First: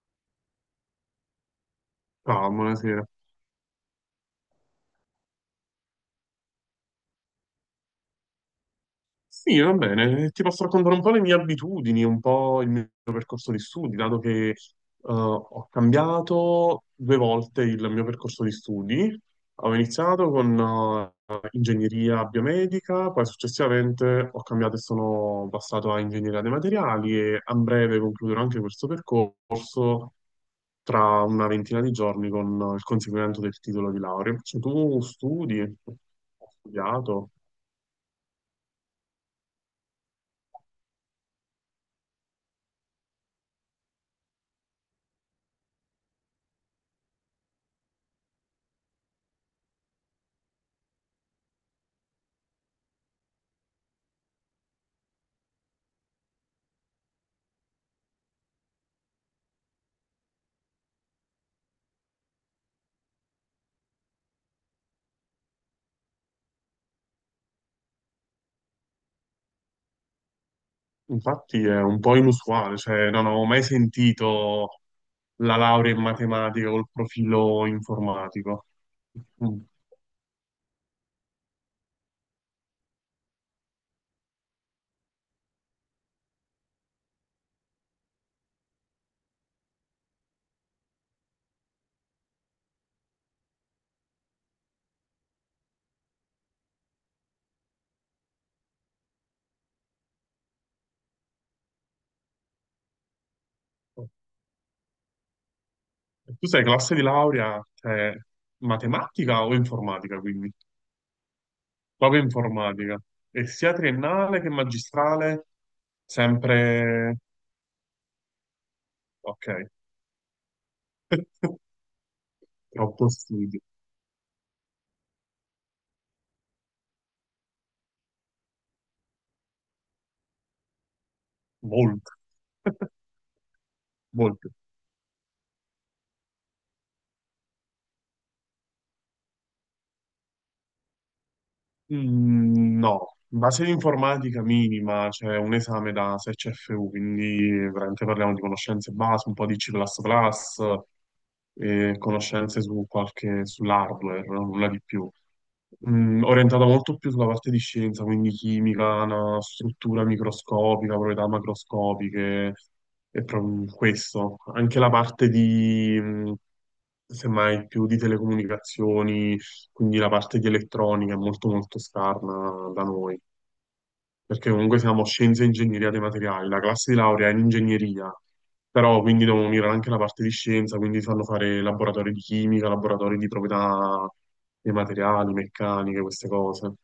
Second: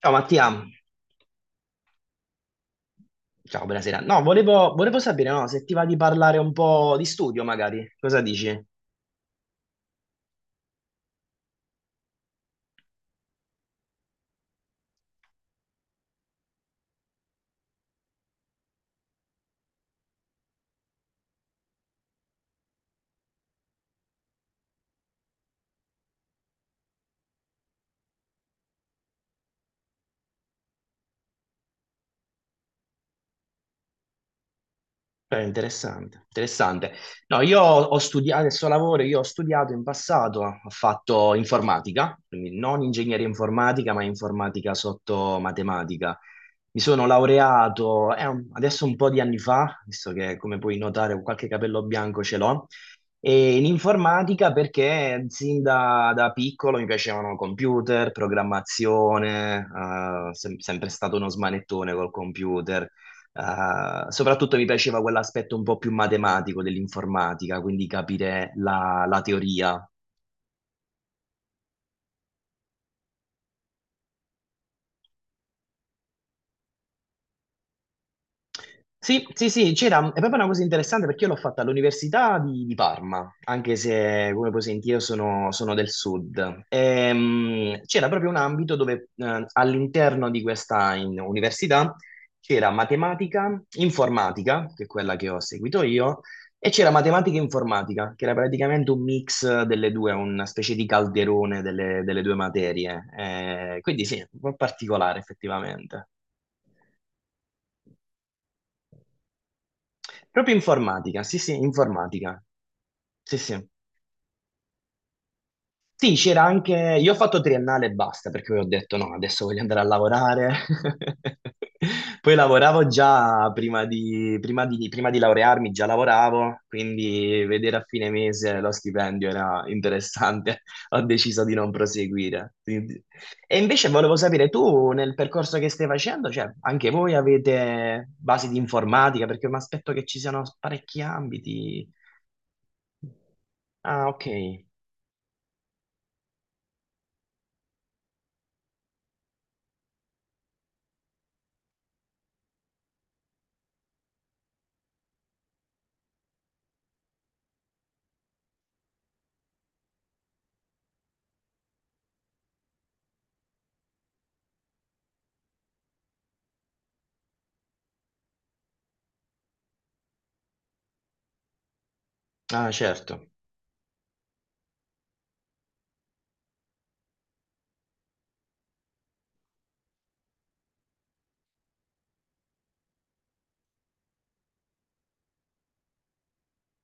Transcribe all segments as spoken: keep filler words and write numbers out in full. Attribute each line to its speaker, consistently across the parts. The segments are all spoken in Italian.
Speaker 1: Ciao Mattia,
Speaker 2: Ciao, buonasera.
Speaker 1: ciao, buonasera. No, volevo, volevo sapere, no, se ti va di parlare un po' di studio, magari. Cosa dici?
Speaker 2: Sì, va bene, ti posso raccontare un po' le mie abitudini, un po' il mio percorso di studi, dato che eh, ho cambiato due volte il mio percorso di studi. Ho iniziato con eh, ingegneria biomedica, poi successivamente ho cambiato e sono passato a ingegneria dei materiali e a breve concluderò anche questo percorso tra una ventina di giorni con il conseguimento del titolo di laurea. Cioè, tu
Speaker 1: Eh,
Speaker 2: studi, hai
Speaker 1: interessante, interessante.
Speaker 2: studiato?
Speaker 1: No, io ho studiato, adesso lavoro, io ho studiato in passato, ho fatto informatica, quindi non ingegneria informatica, ma informatica sotto matematica. Mi sono laureato eh, un- adesso un po' di anni fa, visto che, come puoi notare, qualche capello bianco ce l'ho, e in informatica perché sin da, da piccolo mi piacevano computer, programmazione, eh, sem- sempre stato uno smanettone col computer. Eh, soprattutto mi piaceva quell'aspetto un po' più matematico dell'informatica, quindi capire la, la teoria.
Speaker 2: Infatti è un po' inusuale, cioè non avevo mai sentito la laurea in matematica col profilo informatico.
Speaker 1: Sì, sì,
Speaker 2: Mm.
Speaker 1: sì, c'era, è proprio una cosa interessante perché io l'ho fatta all'Università di, di Parma, anche se, come puoi sentire, io sono, sono del sud. Ehm, c'era proprio un ambito dove eh, all'interno di questa in- università c'era matematica, informatica, che è quella che ho seguito io, e c'era matematica e informatica, che era praticamente un mix delle due, una specie di calderone delle, delle due materie. Eh, quindi sì, un po' particolare effettivamente.
Speaker 2: Tu sei classe di laurea, cioè, matematica o informatica, quindi?
Speaker 1: Proprio informatica, sì, sì,
Speaker 2: Proprio
Speaker 1: informatica.
Speaker 2: informatica.
Speaker 1: Sì,
Speaker 2: E
Speaker 1: sì.
Speaker 2: sia triennale che magistrale,
Speaker 1: Sì, c'era anche... Io ho
Speaker 2: sempre...
Speaker 1: fatto triennale e basta, perché poi ho detto no, adesso
Speaker 2: Ok.
Speaker 1: voglio andare a lavorare. Poi lavoravo
Speaker 2: Troppo
Speaker 1: già
Speaker 2: studio.
Speaker 1: prima di, prima di, prima di laurearmi, già lavoravo, quindi vedere a fine mese lo stipendio era interessante. Ho deciso di non
Speaker 2: Molto.
Speaker 1: proseguire. Quindi- E invece volevo sapere,
Speaker 2: Molto.
Speaker 1: tu nel percorso che stai facendo, cioè anche voi avete basi di informatica, perché mi aspetto che ci siano parecchi ambiti.
Speaker 2: Mm, No, base di
Speaker 1: Ah, ok.
Speaker 2: informatica minima, c'è un esame da sei C F U, quindi veramente parliamo di conoscenze base, un po' di C++, e conoscenze su qualche, sull'hardware, no? Nulla di più. Mm, orientata molto più sulla parte di scienza, quindi chimica, una struttura microscopica, proprietà macroscopiche, e pro- questo. Anche la parte di, mm, semmai, più di telecomunicazioni, quindi la parte di elettronica è molto molto
Speaker 1: Ah,
Speaker 2: scarna da noi,
Speaker 1: certo.
Speaker 2: perché comunque siamo scienze e ingegneria dei materiali, la classe di laurea è in ingegneria, però quindi devono unire anche la parte di scienza, quindi fanno fare laboratori di chimica, laboratori di proprietà dei materiali, meccaniche, queste cose.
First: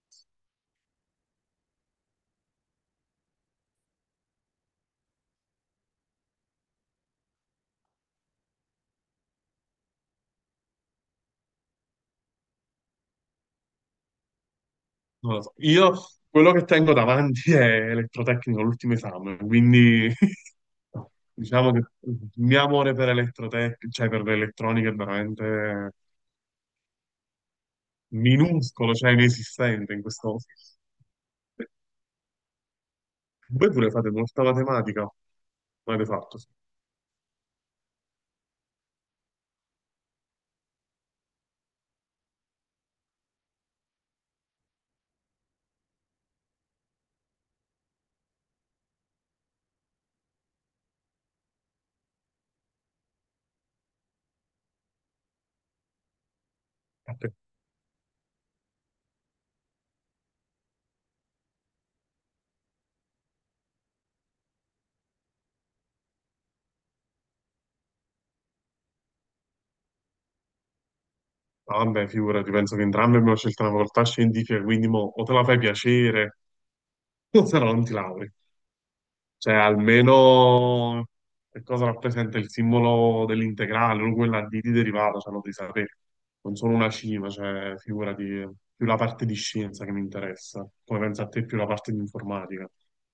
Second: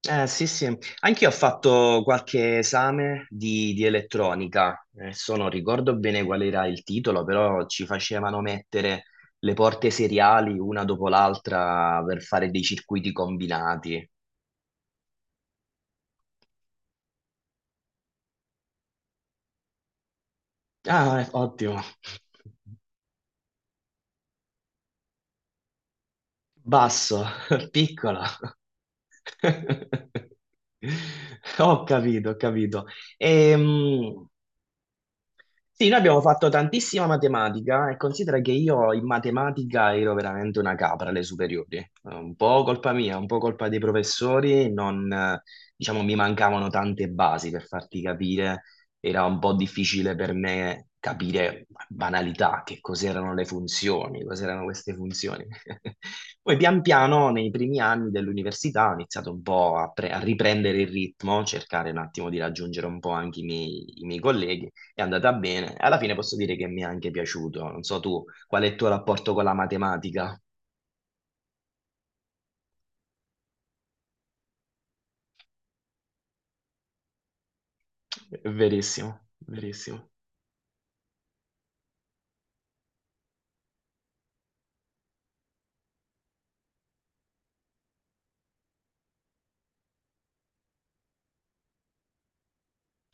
Speaker 1: Eh, sì, sì. Anch'io ho fatto qualche esame di, di elettronica. Adesso non ricordo bene qual era il titolo, però ci facevano mettere le porte seriali una dopo l'altra per fare dei circuiti combinati.
Speaker 2: Non lo so. Io quello che tengo davanti è elettrotecnico, l'ultimo esame, quindi
Speaker 1: Ah, eh,
Speaker 2: diciamo che
Speaker 1: ottimo.
Speaker 2: il mio amore per elettrotec, cioè per l'elettronica è veramente
Speaker 1: Basso, piccolo.
Speaker 2: minuscolo, cioè inesistente in questo...
Speaker 1: Ho capito, ho capito.
Speaker 2: Voi pure fate
Speaker 1: Ehm,
Speaker 2: molta matematica,
Speaker 1: Sì, noi
Speaker 2: l'avete
Speaker 1: abbiamo
Speaker 2: fatto.
Speaker 1: fatto tantissima matematica e considera che io in matematica ero veramente una capra alle superiori. Eh, Un po' colpa mia, un po' colpa dei professori, non, eh, diciamo, mi mancavano tante basi per farti capire. Era un po' difficile per me capire banalità, che cos'erano le funzioni, cos'erano queste funzioni. Poi pian
Speaker 2: A
Speaker 1: piano,
Speaker 2: te.
Speaker 1: nei primi anni dell'università, ho iniziato un po' a, pre- a riprendere il ritmo, cercare un attimo di raggiungere un po' anche i miei i miei colleghi. È andata bene. Alla fine posso dire che mi è anche piaciuto. Non so tu, qual è il tuo rapporto con la matematica?
Speaker 2: Ah, vabbè, figurati, penso che entrambi abbiamo scelto una facoltà scientifica, quindi mo, o te la fai piacere, o se no non ti lauri.
Speaker 1: Verissimo,
Speaker 2: Cioè,
Speaker 1: verissimo.
Speaker 2: almeno che cosa rappresenta il simbolo dell'integrale, o quella di di derivata, cioè lo devi sapere. Non sono una cima, cioè, figurati, più la parte di scienza che mi interessa. Come pensa a te, più la parte di informatica.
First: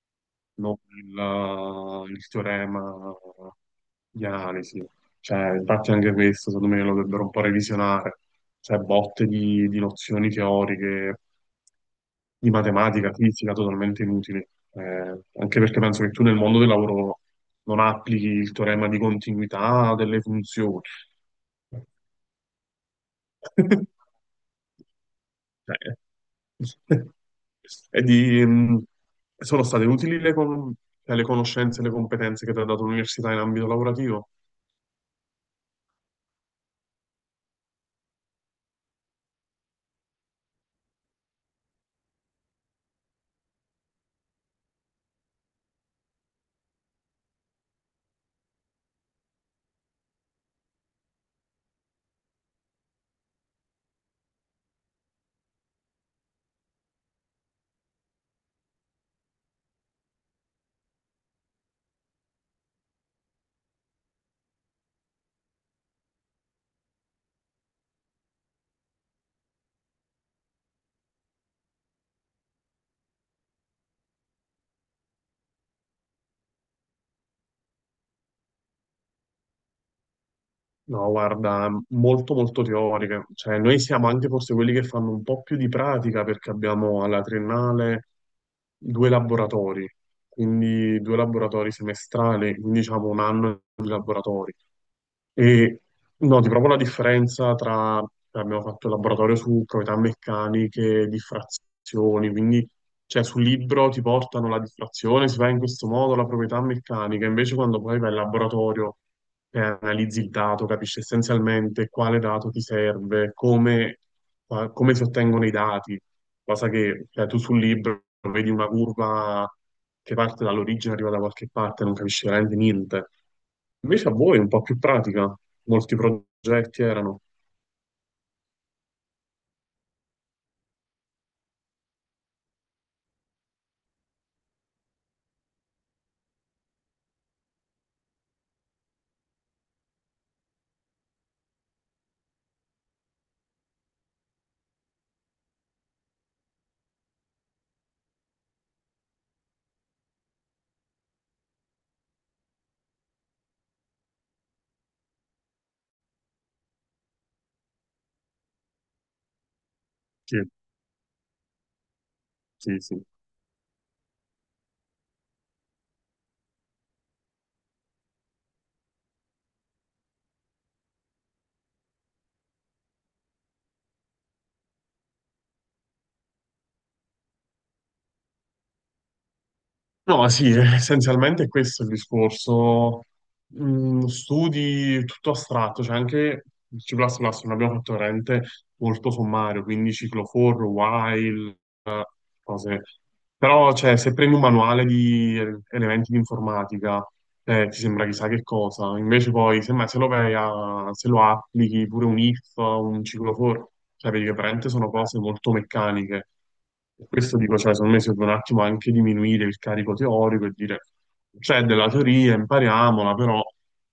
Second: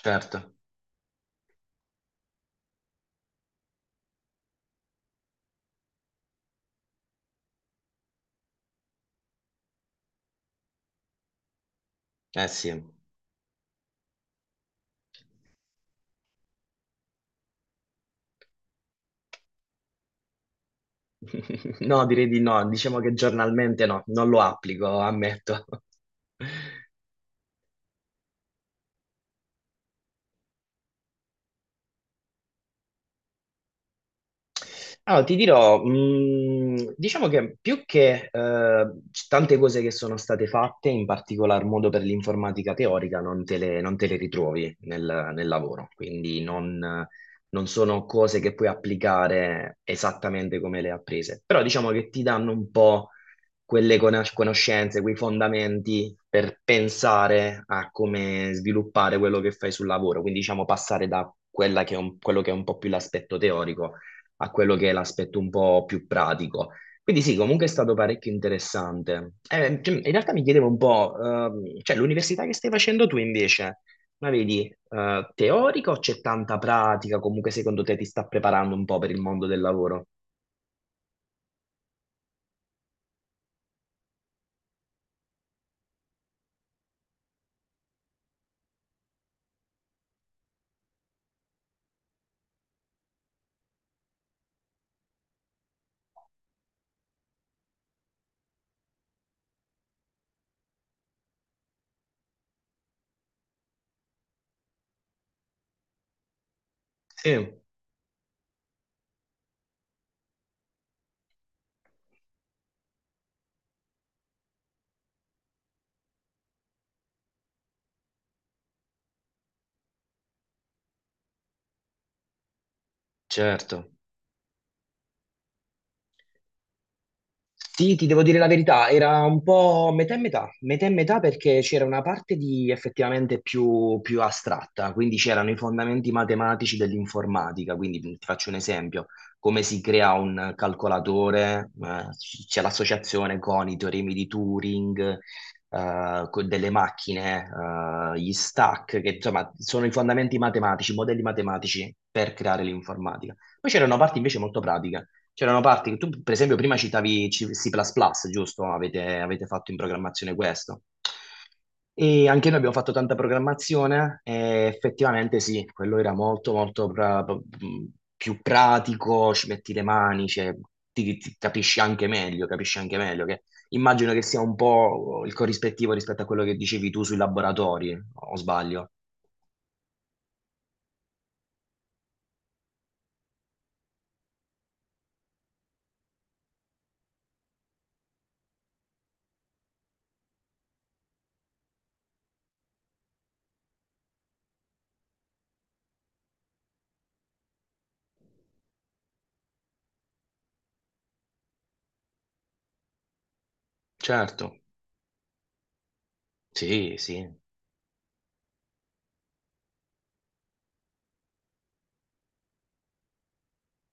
Speaker 1: Certo,
Speaker 2: Non il, eh, il teorema di analisi. Cioè, infatti anche questo, secondo me, lo dovrebbero un po' revisionare. Cioè, botte di, di nozioni teoriche,
Speaker 1: eh
Speaker 2: di
Speaker 1: sì.
Speaker 2: matematica, fisica, totalmente inutili. Eh, anche perché penso che tu nel mondo del lavoro non applichi il teorema di continuità delle funzioni.
Speaker 1: No, direi di no. Diciamo che giornalmente no, non lo applico, ammetto.
Speaker 2: Cioè, E di, mh, sono state utili le, con- cioè, le conoscenze e le competenze che ti ha dato l'università in ambito lavorativo?
Speaker 1: Ah, ti dirò, mh, diciamo che più che eh, c- tante cose che sono state fatte, in particolar modo per l'informatica teorica, non te le, non te le ritrovi nel, nel lavoro, quindi non, non sono cose che puoi applicare esattamente come le hai apprese, però diciamo che ti danno un po' quelle conos- conoscenze, quei fondamenti per pensare a come sviluppare quello che fai sul lavoro, quindi diciamo passare da quella che è un- quello che è un po' più l'aspetto teorico a quello che è l'aspetto un po' più pratico. Quindi sì, comunque è stato parecchio interessante. Eh, cioè, in realtà mi chiedevo un po', ehm, cioè l'università che stai facendo tu invece, ma vedi, eh, teorica o c'è tanta pratica? Comunque secondo te ti sta preparando un po' per il mondo del lavoro?
Speaker 2: No, guarda, molto molto teoriche. Cioè, noi siamo anche forse quelli che fanno un po' più di pratica perché abbiamo alla triennale due laboratori, quindi due laboratori semestrali, quindi diciamo un anno di laboratori. E noti proprio la differenza tra, cioè, abbiamo fatto il laboratorio su proprietà meccaniche, diffrazioni, quindi cioè, sul libro ti portano la distrazione, si fa in questo modo la proprietà meccanica, invece
Speaker 1: Sì,
Speaker 2: quando poi vai in laboratorio e analizzi il dato, capisci essenzialmente quale dato ti serve, come, qua- come si ottengono i dati, cosa che cioè, tu sul libro vedi una curva che parte dall'origine, arriva da qualche parte, non capisci veramente niente.
Speaker 1: certo.
Speaker 2: Invece a voi è un po' più pratica, molti progetti erano.
Speaker 1: Sì, ti devo dire la verità, era un po' metà e metà, metà e metà perché c'era una parte di effettivamente più, più astratta, quindi c'erano i fondamenti matematici dell'informatica, quindi ti faccio un esempio, come si crea un calcolatore, eh, c'è l'associazione con i teoremi di Turing, eh, con delle macchine, eh, gli stack, che insomma sono i fondamenti matematici, i modelli matematici per creare l'informatica. Poi c'era una parte invece molto pratica. C'erano parti, tu per esempio prima citavi C++, C++, giusto? Avete, avete fatto in programmazione
Speaker 2: Sì,
Speaker 1: questo. E anche noi abbiamo
Speaker 2: sì,
Speaker 1: fatto
Speaker 2: sì.
Speaker 1: tanta programmazione e effettivamente sì, quello era molto molto pra- più pratico, ci metti le mani, cioè, ti, ti capisci anche meglio, capisci anche meglio che immagino che sia un po' il corrispettivo rispetto a quello che dicevi tu sui laboratori, o sbaglio?
Speaker 2: No, sì, essenzialmente questo è il discorso. Mm, studi tutto astratto, cioè anche il C++ non abbiamo fatto veramente molto sommario, quindi ciclo for, while, eh, cose. Però, cioè, se prendi un manuale di elementi di informatica, eh, ti sembra chissà che cosa, invece poi semmai se lo, vai a- se lo applichi pure un if, un ciclofor, cioè vedi che
Speaker 1: Certo,
Speaker 2: veramente sono cose molto meccaniche.
Speaker 1: sì,
Speaker 2: Per
Speaker 1: sì,
Speaker 2: questo dico, cioè, secondo me si deve un attimo anche diminuire il carico teorico e dire c'è della teoria, impariamola, però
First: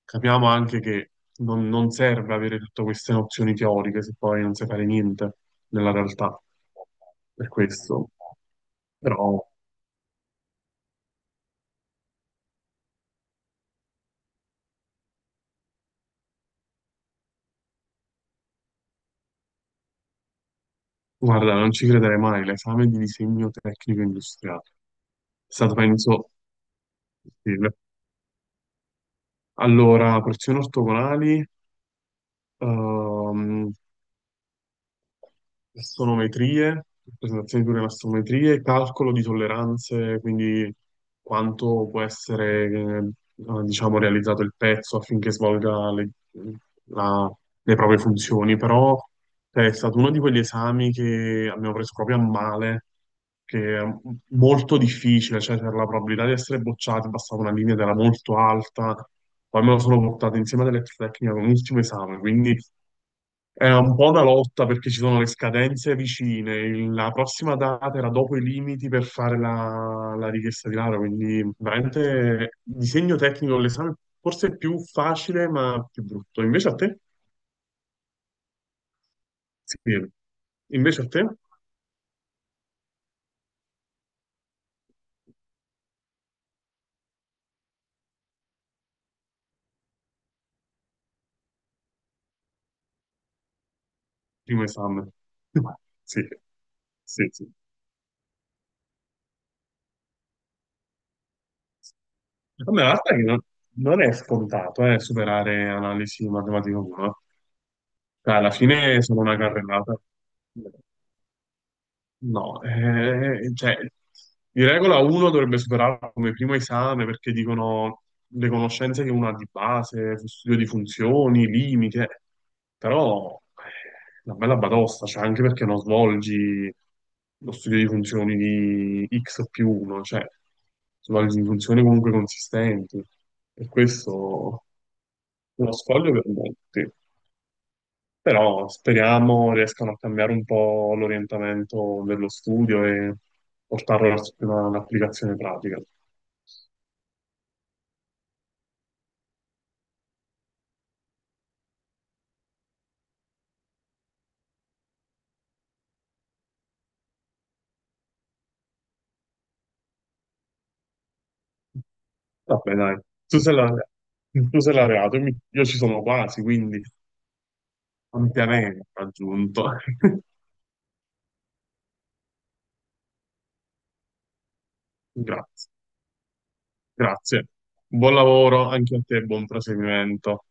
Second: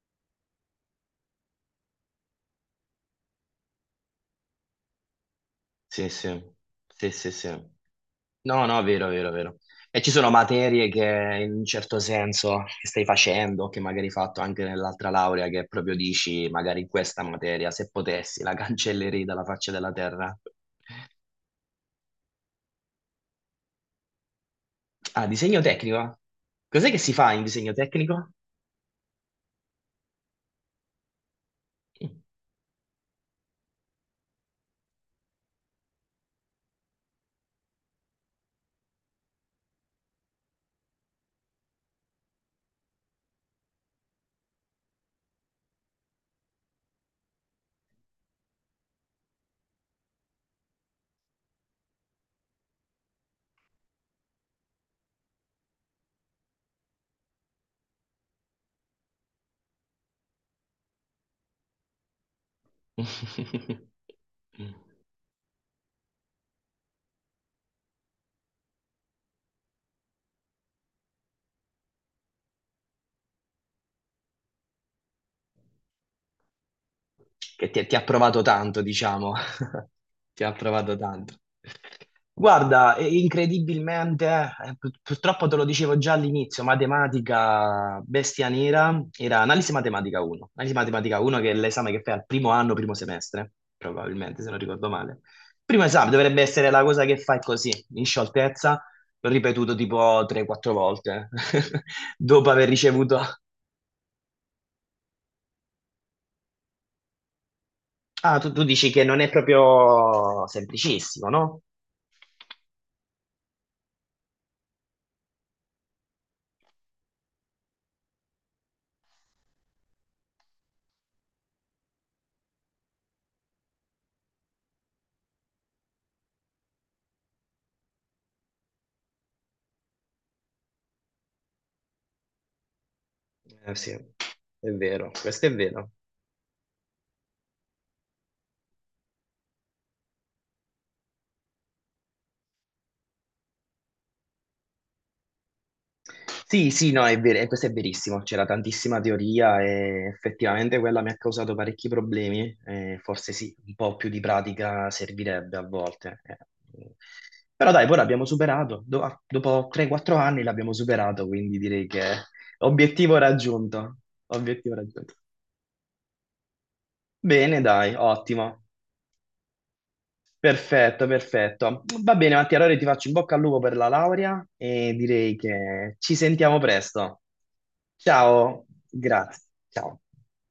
Speaker 2: capiamo anche che non, non serve avere tutte queste nozioni teoriche se poi non sai fare niente nella
Speaker 1: sì,
Speaker 2: realtà.
Speaker 1: sì, sì, sì,
Speaker 2: Per
Speaker 1: sì.
Speaker 2: questo,
Speaker 1: No, no, vero, vero,
Speaker 2: però.
Speaker 1: vero. E ci sono materie che, in un certo senso, che stai facendo, che magari hai fatto anche nell'altra laurea, che proprio dici, magari in questa materia, se potessi, la cancellerei dalla faccia della terra.
Speaker 2: Guarda, non ci crederei mai, l'esame di disegno tecnico industriale.
Speaker 1: Ah,
Speaker 2: È
Speaker 1: disegno
Speaker 2: stato,
Speaker 1: tecnico?
Speaker 2: penso,
Speaker 1: Cos'è che si fa in disegno
Speaker 2: difficile.
Speaker 1: tecnico?
Speaker 2: Allora, porzioni ortogonali, ehm, astrometrie, rappresentazioni di astrometrie, calcolo di tolleranze, quindi quanto può essere, eh, diciamo, realizzato il pezzo affinché svolga le, la- le proprie funzioni, però cioè, è stato uno di quegli esami che abbiamo preso proprio a male, che è molto difficile, cioè c'era la probabilità di essere bocciati, bastava una linea ed era molto alta. Poi me lo sono portato insieme ad elettrotecnica con l'ultimo esame, quindi è un po' una lotta
Speaker 1: Mm.
Speaker 2: perché ci sono le scadenze vicine. il- La prossima data era dopo i limiti per fare la, la richiesta di laurea, quindi veramente disegno tecnico l'esame forse è più facile ma più brutto. Invece a te?
Speaker 1: Che ti, ti ha provato tanto, diciamo.
Speaker 2: Sì.
Speaker 1: Ti ha provato
Speaker 2: Invece a
Speaker 1: tanto.
Speaker 2: te?
Speaker 1: Guarda, e- incredibilmente, eh, pur- purtroppo te lo dicevo già all'inizio, matematica bestia nera era analisi matematica uno. Analisi matematica uno che è l'esame che fai al primo anno, primo semestre, probabilmente, se non
Speaker 2: Primo
Speaker 1: ricordo
Speaker 2: esame.
Speaker 1: male. Primo esame
Speaker 2: Sì,
Speaker 1: dovrebbe essere la cosa che
Speaker 2: sì,
Speaker 1: fai
Speaker 2: sì.
Speaker 1: così, in scioltezza, l'ho ripetuto tipo tre o quattro volte, dopo aver
Speaker 2: Vabbè, la realtà è
Speaker 1: ricevuto...
Speaker 2: che non, non è scontato, eh, superare analisi matematica uno. Cioè,
Speaker 1: Ah, tu,
Speaker 2: alla
Speaker 1: tu dici
Speaker 2: fine
Speaker 1: che non
Speaker 2: sono
Speaker 1: è
Speaker 2: una carrellata.
Speaker 1: proprio semplicissimo, no?
Speaker 2: No, eh, cioè, di regola uno dovrebbe superarlo come primo esame perché dicono le conoscenze che uno ha di base, studio di funzioni, limite, però eh, una bella batosta, cioè anche perché non svolgi lo studio di funzioni di x più uno, cioè svolgi funzioni comunque consistenti e
Speaker 1: Eh, sì,
Speaker 2: questo
Speaker 1: è vero, questo è
Speaker 2: è uno
Speaker 1: vero.
Speaker 2: scoglio per molti. Però speriamo riescano a cambiare un po' l'orientamento dello studio e portarlo verso una- un'applicazione pratica.
Speaker 1: Sì, sì, no, è vero, e questo è verissimo, c'era tantissima teoria e effettivamente quella mi ha causato parecchi problemi, eh, forse sì, un po' più di pratica servirebbe a volte. Eh. Però dai, poi l'abbiamo superato, do- ah, dopo tre quattro anni l'abbiamo superato, quindi direi che
Speaker 2: Vabbè, dai,
Speaker 1: obiettivo
Speaker 2: tu sei laureato,
Speaker 1: raggiunto,
Speaker 2: tu sei
Speaker 1: obiettivo raggiunto.
Speaker 2: laureato, io mi- io ci sono quasi, quindi
Speaker 1: Bene, dai, ottimo.
Speaker 2: ampiamente raggiunto.
Speaker 1: Perfetto, perfetto. Va bene, Mattia, allora ti faccio in bocca al lupo per la laurea e direi
Speaker 2: Grazie,
Speaker 1: che ci sentiamo presto.
Speaker 2: grazie. Buon
Speaker 1: Ciao,
Speaker 2: lavoro anche a te, buon
Speaker 1: grazie. Ciao.
Speaker 2: proseguimento.